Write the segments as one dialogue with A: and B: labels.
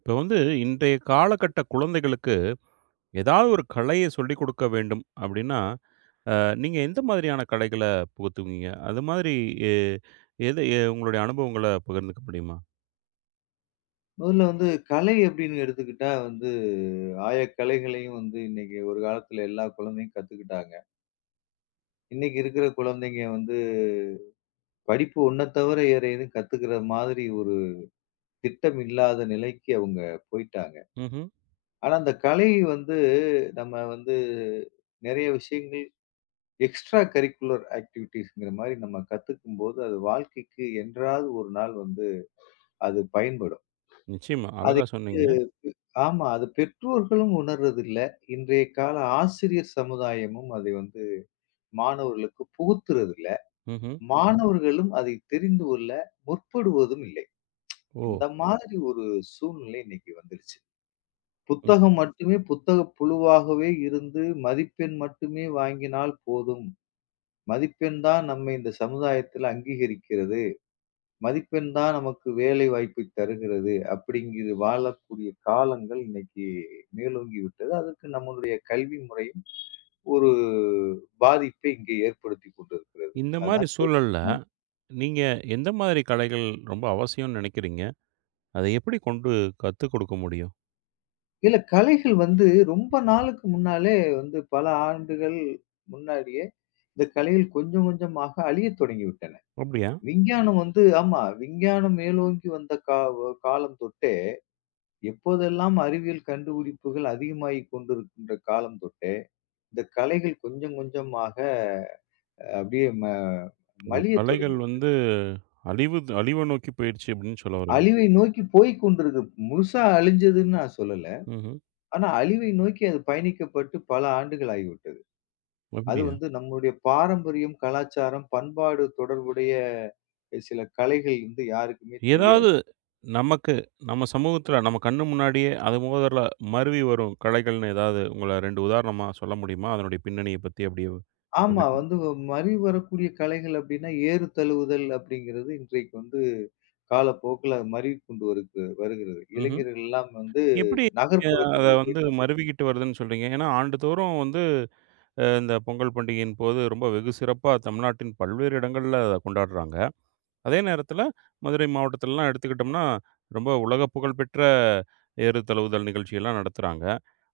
A: இப்போ வந்து இன்றைய காலகட்ட குழந்தைகளுக்கு ஏதாவது ஒரு கலையை சொல்லிக் கொடுக்க வேண்டும் அப்படின்னா, நீங்க எந்த மாதிரியான கலைகளை புகுத்துவீங்க அது மாதிரி? எ, எது உங்களுடைய அனுபவங்களை பகிர்ந்துக்க முடியுமா?
B: முதல்ல வந்து கலை அப்படின்னு எடுத்துக்கிட்டா வந்து ஆய கலைகளையும் வந்து இன்னைக்கு ஒரு காலத்துல எல்லா குழந்தையும் கத்துக்கிட்டாங்க. இன்னைக்கு இருக்கிற குழந்தைங்க வந்து படிப்பு ஒன்ன தவிர வேற எதுவும் கத்துக்கிற மாதிரி ஒரு திட்டம் இல்லாத நிலைக்கு அவங்க போயிட்டாங்க.
A: ம்.
B: ஆனா அந்த கலை வந்து நம்ம வந்து நிறைய விஷயங்கள் எக்ஸ்ட்ரா கரிக்குலர் ஆக்டிவிட்டீஸ்ங்கிற மாதிரி நம்ம கத்துக்கும்போது அது வாழ்க்கைக்கு என்றாவது ஒரு நாள் வந்து அது பயன்படும்.
A: நிச்சயமா
B: அது
A: அழகா சொன்னீங்க.
B: ஆமா. அது பெற்றோர்களும் உணர்றதில்ல. இன்றைய கால ஆசிரியர் சமுதாயமும் அதை வந்து மாணவர்களுக்கு புகுத்துறதில்ல.
A: ம்.
B: மாணவர்களும் அதை தெரிந்து கொள்ள முற்படுவதும் இல்லை.
A: ஓ.
B: இந்த மாதிரி ஒரு சூழ்நிலை இன்னைக்கு வந்துருச்சு.
A: ம்.
B: புத்தகம் மட்டுமே புத்தக புழுவாகவே இருந்து மதிப்பெண் மட்டுமே வாங்கினால் போதும். மதிப்பெண் தான் நம்மை இந்த சமுதாயத்தில் அங்கீகரிக்கிறது. மதிப்பெண் தான் நமக்கு வேலை வாய்ப்பை தருகிறது அப்படிங்கிற வாழக்கூடிய காலங்கள் இன்னைக்கு மேலோங்கி விட்டது. அதற்கு நம்மளுடைய கல்வி முறையும் ஒரு பாதிப்பை இங்கே ஏற்படுத்திக் கொண்டிருக்கிறது.
A: இந்த மாதிரி
B: அதுதான்
A: சூழல்ல
B: யோசிக்கணும்.
A: நீங்க எந்த மாதிரி கலைகள் ரொம்ப அவசியம்னு நினைக்கிறீங்க? அதை எப்படி கொண்டு கற்றுக் கொடுக்க முடியும்?
B: இல்ல கலைகள் வந்து ரொம்ப நாளுக்கு முன்னாலே வந்து பல ஆண்டுகள் முன்னாடியே இந்த கலைகள் கொஞ்சம் கொஞ்சமாக அழியத் தொடங்கிவிட்டன.
A: அப்படியா?
B: விஞ்ஞானம் வந்து ஆமா விஞ்ஞானம் மேலோங்கி வந்த காலம் தொட்டே எப்போதெல்லாம் அறிவியல் கண்டுபிடிப்புகள் அதிகமாகிக் கொண்டிருக்கின்ற காலம் தொட்டே, இந்த கலைகள் கொஞ்சம் கொஞ்சமாக அப்படியே
A: இப்போ
B: மலியத்
A: கலைகள்
B: தொடங்கிவிட்டது.
A: வந்து அழிவை நோக்கி போயிடுச்சு அப்படின்னு சொல்ல வரீங்க?
B: அழிவை நோக்கி போய்க் கொண்டிருக்கு. முழுசா அழிஞ்சதுன்னு நான் சொல்லல.
A: ம்.
B: ஆனா அழிவை நோக்கி அது பயணிக்கப்பட்டு பல ஆண்டுகள் ஆகிவிட்டது. அது
A: அப்படியா?
B: வந்து நம்முடைய பாரம்பரியம், கலாச்சாரம், பண்பாடு தொடர்புடைய சில கலைகள் வந்து யாருக்குமே தெரியாது.
A: ஏதாவது நமக்கு, நம்ம சமூகத்தில நம்ம கண்ணு முன்னாடியே அது முதல்ல மருவி வரும் கலைகள்னு ஏதாவது உங்கள 2 உதாரணமா சொல்ல முடியுமா? அதனுடைய பின்னணிய பத்தி அப்படியே
B: ஆமா.
A: விளக்கி.
B: வந்து மறி வரக்கூடிய கலைகள் அப்டின்னா, ஏறு தழுவுதல் அப்படிங்கிறது இன்றைக்கு வந்து காலப்போக்குல மருவி கொண்டு வருகிறது.
A: ம்ஹ்ம்.
B: இளைஞர்கள் எல்லாம் வந்து
A: எப்படி? நீங்க அத
B: நகர்ப்புறத்துக்கு
A: வந்து
B: போயிட்டாங்க.
A: மருவிக்கிட்டு வருதுன்னு சொல்றீங்க? ஏன்னா ஆண்டுதோறும் வந்து இந்த பொங்கல் பண்டிகையின் போது ரொம்ப வெகு சிறப்பா தமிழ்நாட்டின் பல்வேறு இடங்கள்ல அத கொண்டாடுறாங்க. அதே நேரத்துல, மதுரை மாவட்டத்துலலாம் எடுத்துக்கிட்டோம்னா, ரொம்ப உலக புகழ்பெற்ற ஏறு தழுவுதல் நிகழ்ச்சியெல்லாம் நடத்துறாங்க.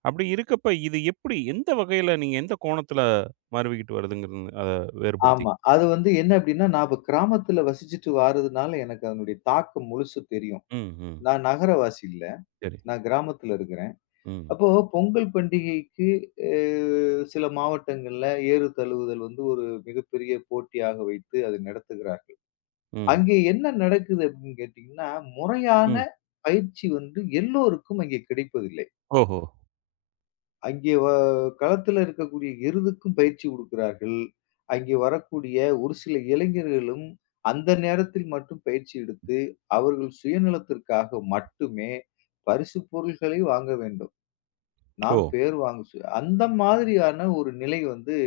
A: அப்படி இருக்கப்ப, இது எப்படி, எந்த வகையில, நீங்க எந்த கோணத்துல மாறுவிக்கிட்டு வருதுங்கிறது அத வேறுபடுத்தி.
B: ஆமா. அது வந்து என்ன அப்படின்னா, நான் இப்ப கிராமத்துல வசிச்சுட்டு வாரதுனால எனக்கு அதனுடைய தாக்கம் முழுசு தெரியும்.
A: ம், ம்.
B: நான் நகரவாசி இல்ல.
A: சரி.
B: நான் கிராமத்துல இருக்கிறேன்.
A: ம்,
B: அப்போ பொங்கல் பண்டிகைக்கு அ சில மாவட்டங்கள்ல ஏறு தழுவுதல் வந்து ஒரு மிகப்பெரிய போட்டியாக வைத்து அதை நடத்துகிறார்கள்.
A: ம்,
B: அங்கே என்ன நடக்குது அப்படின்னு கேட்டீங்கன்னா, முறையான
A: ம்.
B: பயிற்சி வந்து எல்லோருக்கும் அங்கே கிடைப்பதில்லை.
A: ஓஹோ!
B: அங்கே வ களத்தில இருக்கக்கூடிய எருதுக்கும் பயிற்சி குடுக்கிறார்கள். அங்கே வரக்கூடிய ஒரு சில இளைஞர்களும் அந்த நேரத்தில் மட்டும் பயிற்சி எடுத்து, அவர்கள் சுயநலத்திற்காக மட்டுமே பரிசு பொருள்களை வாங்க வேண்டும். நாம்
A: ஓ!
B: பேர் வாங்க சு அந்த மாதிரியான ஒரு நிலை வந்து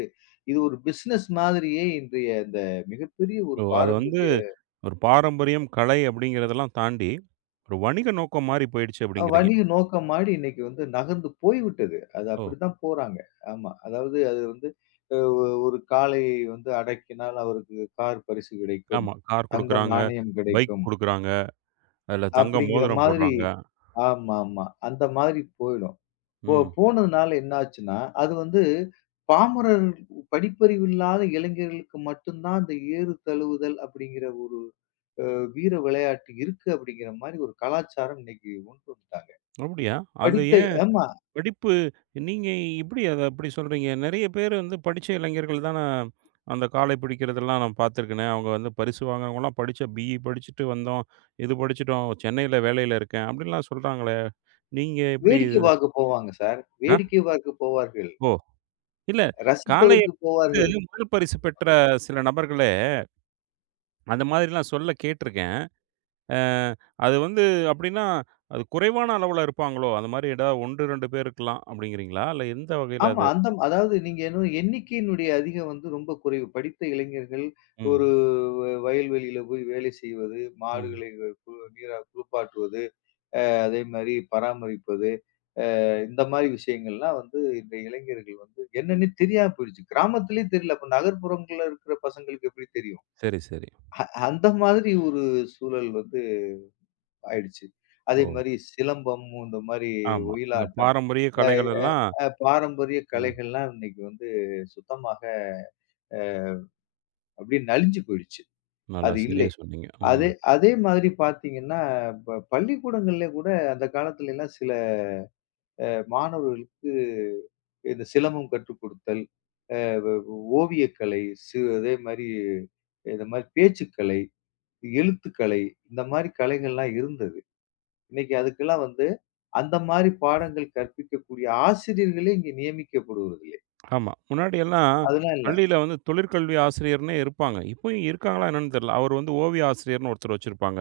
B: இது ஒரு பிசினஸ் மாதிரியே இன்றைய இந்த மிகப்பெரிய ஒரு
A: ஓ! அது வந்து
B: பாரம்பரிய
A: ஒரு பாரம்பரியம், கலை அப்படிங்கிறதெல்லாம் தாண்டி, ஒரு வணிக நோக்கம் மாரி போயிடுச்சு அப்படிங்கிறீங்க.
B: வணிக நோக்கம் மாரி இன்னைக்கு வந்து நகர்ந்து போய்விட்டது. அது
A: ஓ!
B: அப்படித்தான் போறாங்க. ஆமா. அதாவது அது வந்து அ ஒ ஒரு காளை வந்து அடக்கினால் அவருக்கு கார் பரிசு கிடைக்கும்.
A: ஆமா. கார்
B: தங்க
A: குடுக்குறாங்க,
B: நாணயம்
A: பைக்
B: கிடைக்கும்.
A: குடுக்குறாங்க, அதுல தங்க
B: அப்படிங்கிற
A: மோதிரம்
B: மாதிரி
A: போடுறாங்க.
B: ஆமா, ஆமா. அந்த மாதிரி போயிடும்.
A: ம்.
B: போனதுனால என்ன ஆச்சுன்னா, அது வந்து பாமரர் படிப்பறிவு இல்லாத இளைஞர்களுக்கு மட்டும்தான் அந்த ஏறு தழுவுதல் அப்படிங்கிற ஒரு வீர விளையாட்டு இருக்கு அப்படிங்கிற மாரி ஒரு கலாச்சாரம் இன்னைக்கு கொண்டு வந்துட்டாங்க.
A: அப்படியா? அது
B: படித்த
A: ஏன்
B: ஆமா.
A: படிப்பு? நீங்க எப்படி அத அப்படி சொல்றீங்க? நெறைய பேர் வந்து படிச்ச இளைஞர்கள் தான, அந்த காலை பிடிக்கிறதெல்லாம் நான் பார்த்துருக்கேனே. அவங்க வந்து பரிசு வாங்குறவங்கலாம் படிச்ச பிஇ படிச்சுட்டு வந்தோம். இது படிச்சுட்டோம். சென்னையில வேலையில இருக்கேன். அப்படிலாம் சொல்றாங்களே. நீங்க எப்படி
B: வேடிக்கை
A: இது-
B: பார்க்க போவாங்க சார்.
A: ஆ?
B: வேடிக்கை பார்க்க போவார்கள்.
A: ஓ! இல்ல, காளைய
B: ரசிப்பதற்கு போவார்கள்.
A: பிடித்து முதல் பரிசு பெற்ற சில நபர்களே அந்த மாதிரிலாம் சொல்ல கேட்டுருக்கேன். அ அது வந்து அப்படின்னா, அது குறைவான அளவுல இருப்பாங்களோ? அந்த மாரி ஏதாவது 1, 2 பேர் இருக்கலாம் அப்படிங்கிறீங்களா? இல்ல எந்த வகையில
B: ஆமா.
A: அது?
B: அந்த அதாவது நீங்க என்ன எண்ணிக்கையினுடைய அதிகம் வந்து ரொம்ப குறைவு. படித்த இளைஞர்கள் ஒரு
A: ம்,
B: வயல்வெளியில போய் வேலை செய்வது,
A: ம்.
B: மாடுகளை கு கு- நீரா குளிப்பாட்டுவது, அதே மாரி பராமரிப்பது, இந்த மாரி விஷயங்கள்லாம் வந்து இந்த இளைஞர்கள் வந்து என்னன்னே தெரியாம போயிடுச்சு. கிராமத்திலேயே தெரியல. அப்ப நகர்ப்புறங்கள்ல இருக்கிற பசங்களுக்கு எப்படி தெரியும்?
A: சரி, சரி.
B: அந்த மாதிரி ஒரு சூழல் வந்து ஆயிடுச்சு. அதே
A: ஓ!
B: மாரி சிலம்பம், இந்த மாரி
A: ஆமா. அந்த
B: ஒயிலாட்டம்,
A: பாரம்பரிய
B: அ
A: கலைகள் எல்லாம்.
B: அ பாரம்பரிய
A: ம்.
B: கலைகள்லாம் இன்னைக்கு வந்து சுத்தமாக அப்படியே நலிஞ்சு போயிடுச்சு.
A: நல்லா
B: அது
A: சரியா
B: இல்லை.
A: சொன்னீங்க. ம்.
B: அதே அதே மாதிரி பார்த்தீங்கன்னா, பள்ளிக்கூடங்கள்ல கூட அந்த காலத்துல எல்லாம் சில மாணவர்களுக்கு இந்த சிலம்பம் கற்றுக் கொடுத்தல், அ ஓவியக்கலை, அதே மாரி இந்த மாரி பேச்சுக்கலை, எழுத்துக்கலை இந்த மாரி கலைகள்லாம் இருந்தது. இன்னைக்கு அதுக்கெல்லாம் வந்து, அந்த மாரி பாடங்கள் கற்பிக்கக்கூடிய ஆசிரியர்களே இங்க நியமிக்கப்படுவதில்லை.
A: ஆமா. முன்னாடியெல்லாம்
B: அதெல்லாம் இல்ல.
A: பள்ளியில வந்து தொழிற்கல்வி ஆசிரியர்னே இருப்பாங்க. இப்பயும் இருக்காங்களா என்னன்னு தெரியல. அவர் வந்து ஓவிய ஆசிரியர்ன்னு ஒருத்தர் வச்சிருப்பாங்க.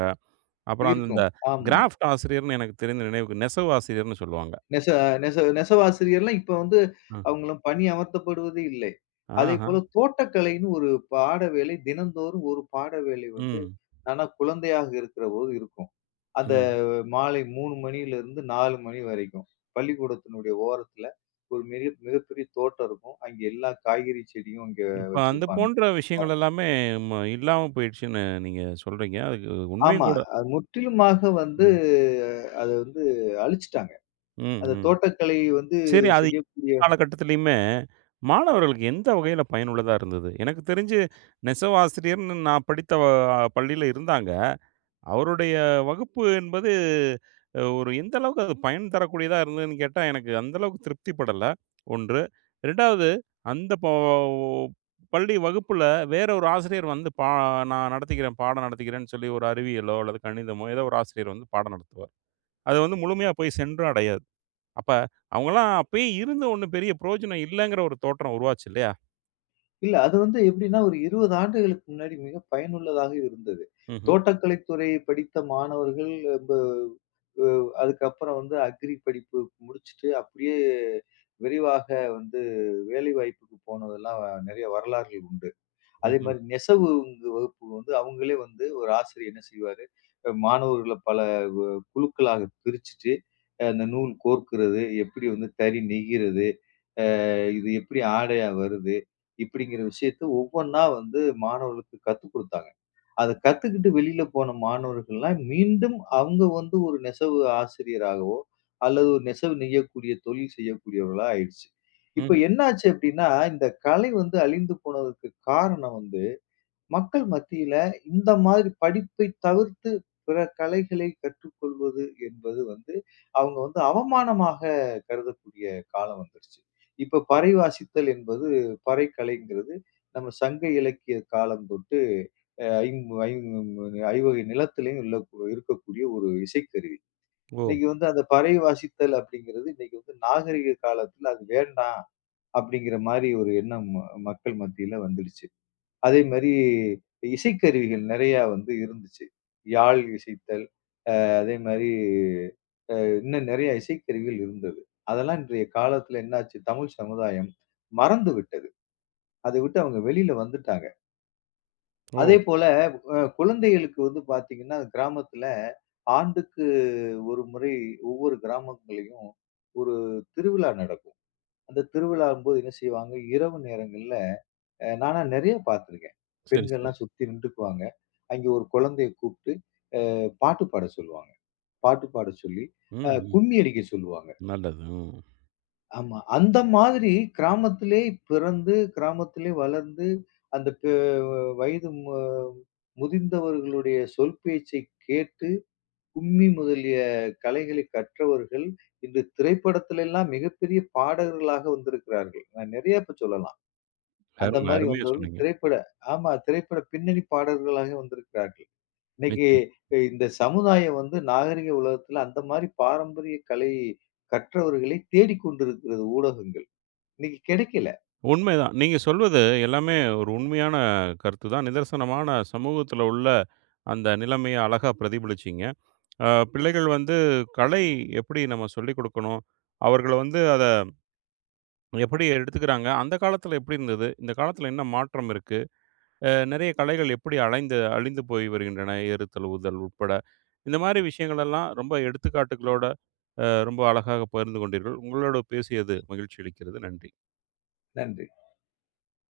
A: அப்புறம் அந்த இந்த
B: இருக்கும். ஆமா.
A: கிராஃப்ட் ஆசிரியர்ன்னு, எனக்கு தெரிந்த நினைவுக்கு, நெசவு ஆசிரியர்ன்னு சொல்லுவாங்க.
B: நெச நெச நெசவாசிரியர்லாம் இப்ப வந்து
A: அ.
B: அவங்களும் பணி அமர்த்தப்படுவதே இல்லை.
A: ஆஹா.
B: அதேபோல தோட்டக்கலைன்னு ஒரு பாட வேலை தினந்தோறும் ஒரு பாட வேலை வந்து
A: ம்.
B: நானா குழந்தையாக இருக்கிறபோது இருக்கும். அந்த
A: ம்.
B: மாலை 3 மணியிலிருந்து 4 மணி வரைக்கும். பள்ளிக்கூடத்தினுடைய ஓரத்துல ஒரு மிக மிகப்பெரிய தோட்டம் இருக்கும். அங்க எல்லா காய்கறி செடியும் அங்க
A: இப்ப அந்த
B: வச்சிருப்பாங்க.
A: போன்ற விஷயங்கள் எல்லாமே இல்லாம போயிடுச்சுன்னு நீங்க சொல்றீங்க. அதுக்கு உண்மையும்
B: ஆமா.
A: கூட.
B: அது முற்றிலுமாக வந்து
A: ம்.
B: அத வந்து அழிச்சுட்டாங்க.
A: ம்.
B: அந்த
A: ம்.
B: தோட்டக்கலை வந்து
A: சரி. அது
B: செய்யக்கூடிய
A: காலகட்டத்திலயுமே, மாணவர்களுக்கு எந்த வகையில பயனுள்ளதா இருந்தது? எனக்கு தெரிஞ்சு, நெசவாசிரியர்ன்னு நான் படித்த பள்ளியில இருந்தாங்க. அவருடைய வகுப்பு என்பது ஒரு எந்த அளவுக்கு அது பயன் தரக்கூடியதா இருந்ததுன்னு கேட்டா, எனக்கு அந்த அளவுக்கு திருப்தி படல. 1. 2வது, அந்த பள்ளி வகுப்புல வேற ஒரு ஆசிரியர் வந்து நான் நடத்திக்கிறேன், பாடம் நடத்திக்கிறேன்னு சொல்லி ஒரு அறிவியலோ அல்லது கணிதமோ ஏதோ ஒரு ஆசிரியர் வந்து பாடம் நடத்துவார். அது வந்து முழுமையா போய் சென்று அடையாது. அப்ப அவங்கலாம் அப்பயே இருந்து ஒண்ணும் பெரிய பிரயோஜனம் இல்லங்கிற ஒரு தோற்றம் உருவாச்சு இல்லையா?
B: இல்ல அது வந்து எப்படின்னா, ஒரு 20 ஆண்டுகளுக்கு முன்னாடி மிக பயனுள்ளதாக இருந்தது.
A: ம்ஹ்ம்.
B: தோட்டக்கலைத் துறை படித்த மாணவர்கள் இப்ப அ அதுக்கப்புறம் வந்து அக்ரி படிப்பு முடிச்சுட்டு அப்படியே விரைவாக வந்து வேலைவாய்ப்புக்கு போனதெல்லாம் நெறைய வரலாறுகள் உண்டு. அதே
A: ம்ஹ்ம்.
B: மாரி நெசவு வந்து வகுப்பு வந்து அவங்களே வந்து ஒரு ஆசிரியர் என்ன செய்வாரு, மாணவர்கள பல வ குழுக்களாக பிரிச்சுட்டு, அந்த நூல் கோர்க்கிறது, எப்படி வந்து தறி நெய்கிறது, இது எப்படி ஆடையா வருது, இப்படிங்கிற விஷயத்த ஒவ்வொன்னா வந்து மாணவர்களுக்கு கத்துக் குடுத்தாங்க. அத கத்துக்கிட்டு வெளியில போன மாணவர்கள்லாம் மீண்டும் அவங்க வந்து ஒரு நெசவு ஆசிரியராகவோ, அல்லது ஒரு நெசவு நெய்யக்கூடிய தொழில் செய்யக்கூடியவர்களா ஆயிடுச்சு. இப்ப
A: ம்ஹ்ம்.
B: என்னாச்சு அப்படின்னா, இந்த கலை வந்து அழிந்து போனதுக்கு காரணம் வந்து மக்கள் மத்தியில இந்த மாதிரி படிப்பை தவிர்த்து பிற கலைகளை கற்றுக்கொள்வது என்பது வந்து அவங்க வந்து அவமானமாக கருதக்கூடிய காலம் வந்துருச்சு. இப்ப பறை வாசித்தல் என்பது பறை கலைங்கிறது நம்ம சங்க இலக்கிய காலம் தொட்டு அ ஐம் ஐம் ஐவகை நிலத்திலயும் உள்ள இருக்கக்கூடிய ஒரு இசைக்கருவி.
A: ஓ!
B: இன்னைக்கு வந்து அந்த பறை வாசித்தல் அப்படிங்கிறது இன்னைக்கு வந்து நாகரிக காலத்துல அது வேண்டாம் அப்படிங்கிற மாரி ஒரு எண்ணம் மக்கள் மத்தியில வந்துடுச்சு. அதே மாரி இசைக்கருவிகள் நெறையா வந்து இருந்துச்சு. யாழ் இசைத்தல், அதே மாரி இன்னும் நெறைய இசைக்கருவிகள் இருந்தது. அதெல்லாம் இன்றைய காலத்துல என்னாச்சு, தமிழ் சமுதாயம் மறந்து விட்டது. அதை விட்டு அவங்க வெளியில வந்துட்டாங்க.
A: ஓ!
B: அதேபோல குழந்தைகளுக்கு வந்து பாத்தீங்கன்னா, கிராமத்துல ஆண்டுக்கு ஒரு முறை ஒவ்வொரு கிராமங்கள்லயும் ஒரு திருவிழா நடக்கும். அந்த திருவிழாவும்போது என்ன செய்வாங்க, இரவு நேரங்கள்ல நானா நெறைய பார்த்துருக்கேன்.
A: சரி, சரி.
B: பெண்கள்லாம் சுத்தி நின்டுக்குவாங்க. அங்கே ஒரு குழந்தைய கூப்பிட்டு பாட்டு பாட சொல்லுவாங்க. பாட்டு பாட சொல்லி,
A: ம், ம்.
B: கும்மி அடிக்க சொல்லுவாங்க.
A: நல்லது. ம்.
B: ஆமா. அந்த மாதிரி கிராமத்திலே பிறந்து, கிராமத்திலே வளர்ந்து, அந்த பெ வயது முதிர்ந்தவர்களுடைய சொல் பேச்சைக் கேட்டு, கும்மி முதலிய கலைகளை கற்றவர்கள், இன்று திரைப்படத்திலெல்லாம் மிகப்பெரிய பாடகர்களாக வந்திருக்கிறார்கள். நான் நெறைய இப்ப சொல்லலாம். அந்த
A: அருமை,
B: மாரி
A: அருமையா
B: வந்தவர்கள்
A: சொன்னீங்க.
B: திரைப்பட ஆமா. திரைப்பட பின்னணி பாடகர்களாக வந்திருக்கிறார்கள். இன்னைக்கு
A: நிச்சயமா.
B: இந்த சமுதாயம் வந்து நாகரிக உலகத்துல அந்த மாரி பாரம்பரிய கலை கற்றவர்களை தேடிக்கொண்டிருக்கிறது ஊடகங்கள். இன்னைக்கு கிடைக்கல.
A: உண்மைதான். நீங்க சொல்வது எல்லாமே ஒரு உண்மையான கருத்து தான். நிதர்சனமான சமூகத்துல உள்ள அந்த நிலைமைய அழகா பிரதிபலிச்சீங்க. பிள்ளைகள் வந்து கலை எப்படி நம்ம சொல்லிக் குடுக்கணும்? அவர்கள வந்து அத எப்படி எடுத்துக்கிறாங்க? அந்த காலத்துல எப்படி இருந்தது? இந்த காலத்துல என்ன மாற்றம் இருக்கு? நிறைய கலைகள் எப்படி அலைந்து அழிந்து போய் வருகின்றன, ஏறுதல், ஊதல் உட்பட. இந்த மாரி விஷயங்களெல்லாம் ரொம்ப எடுத்துக்காட்டுகளோட, ரொம்ப அழகாக பகிர்ந்து கொண்டீர்கள். உங்களோட பேசியது மகிழ்ச்சி அளிக்கிறது. நன்றி.
B: நன்றி.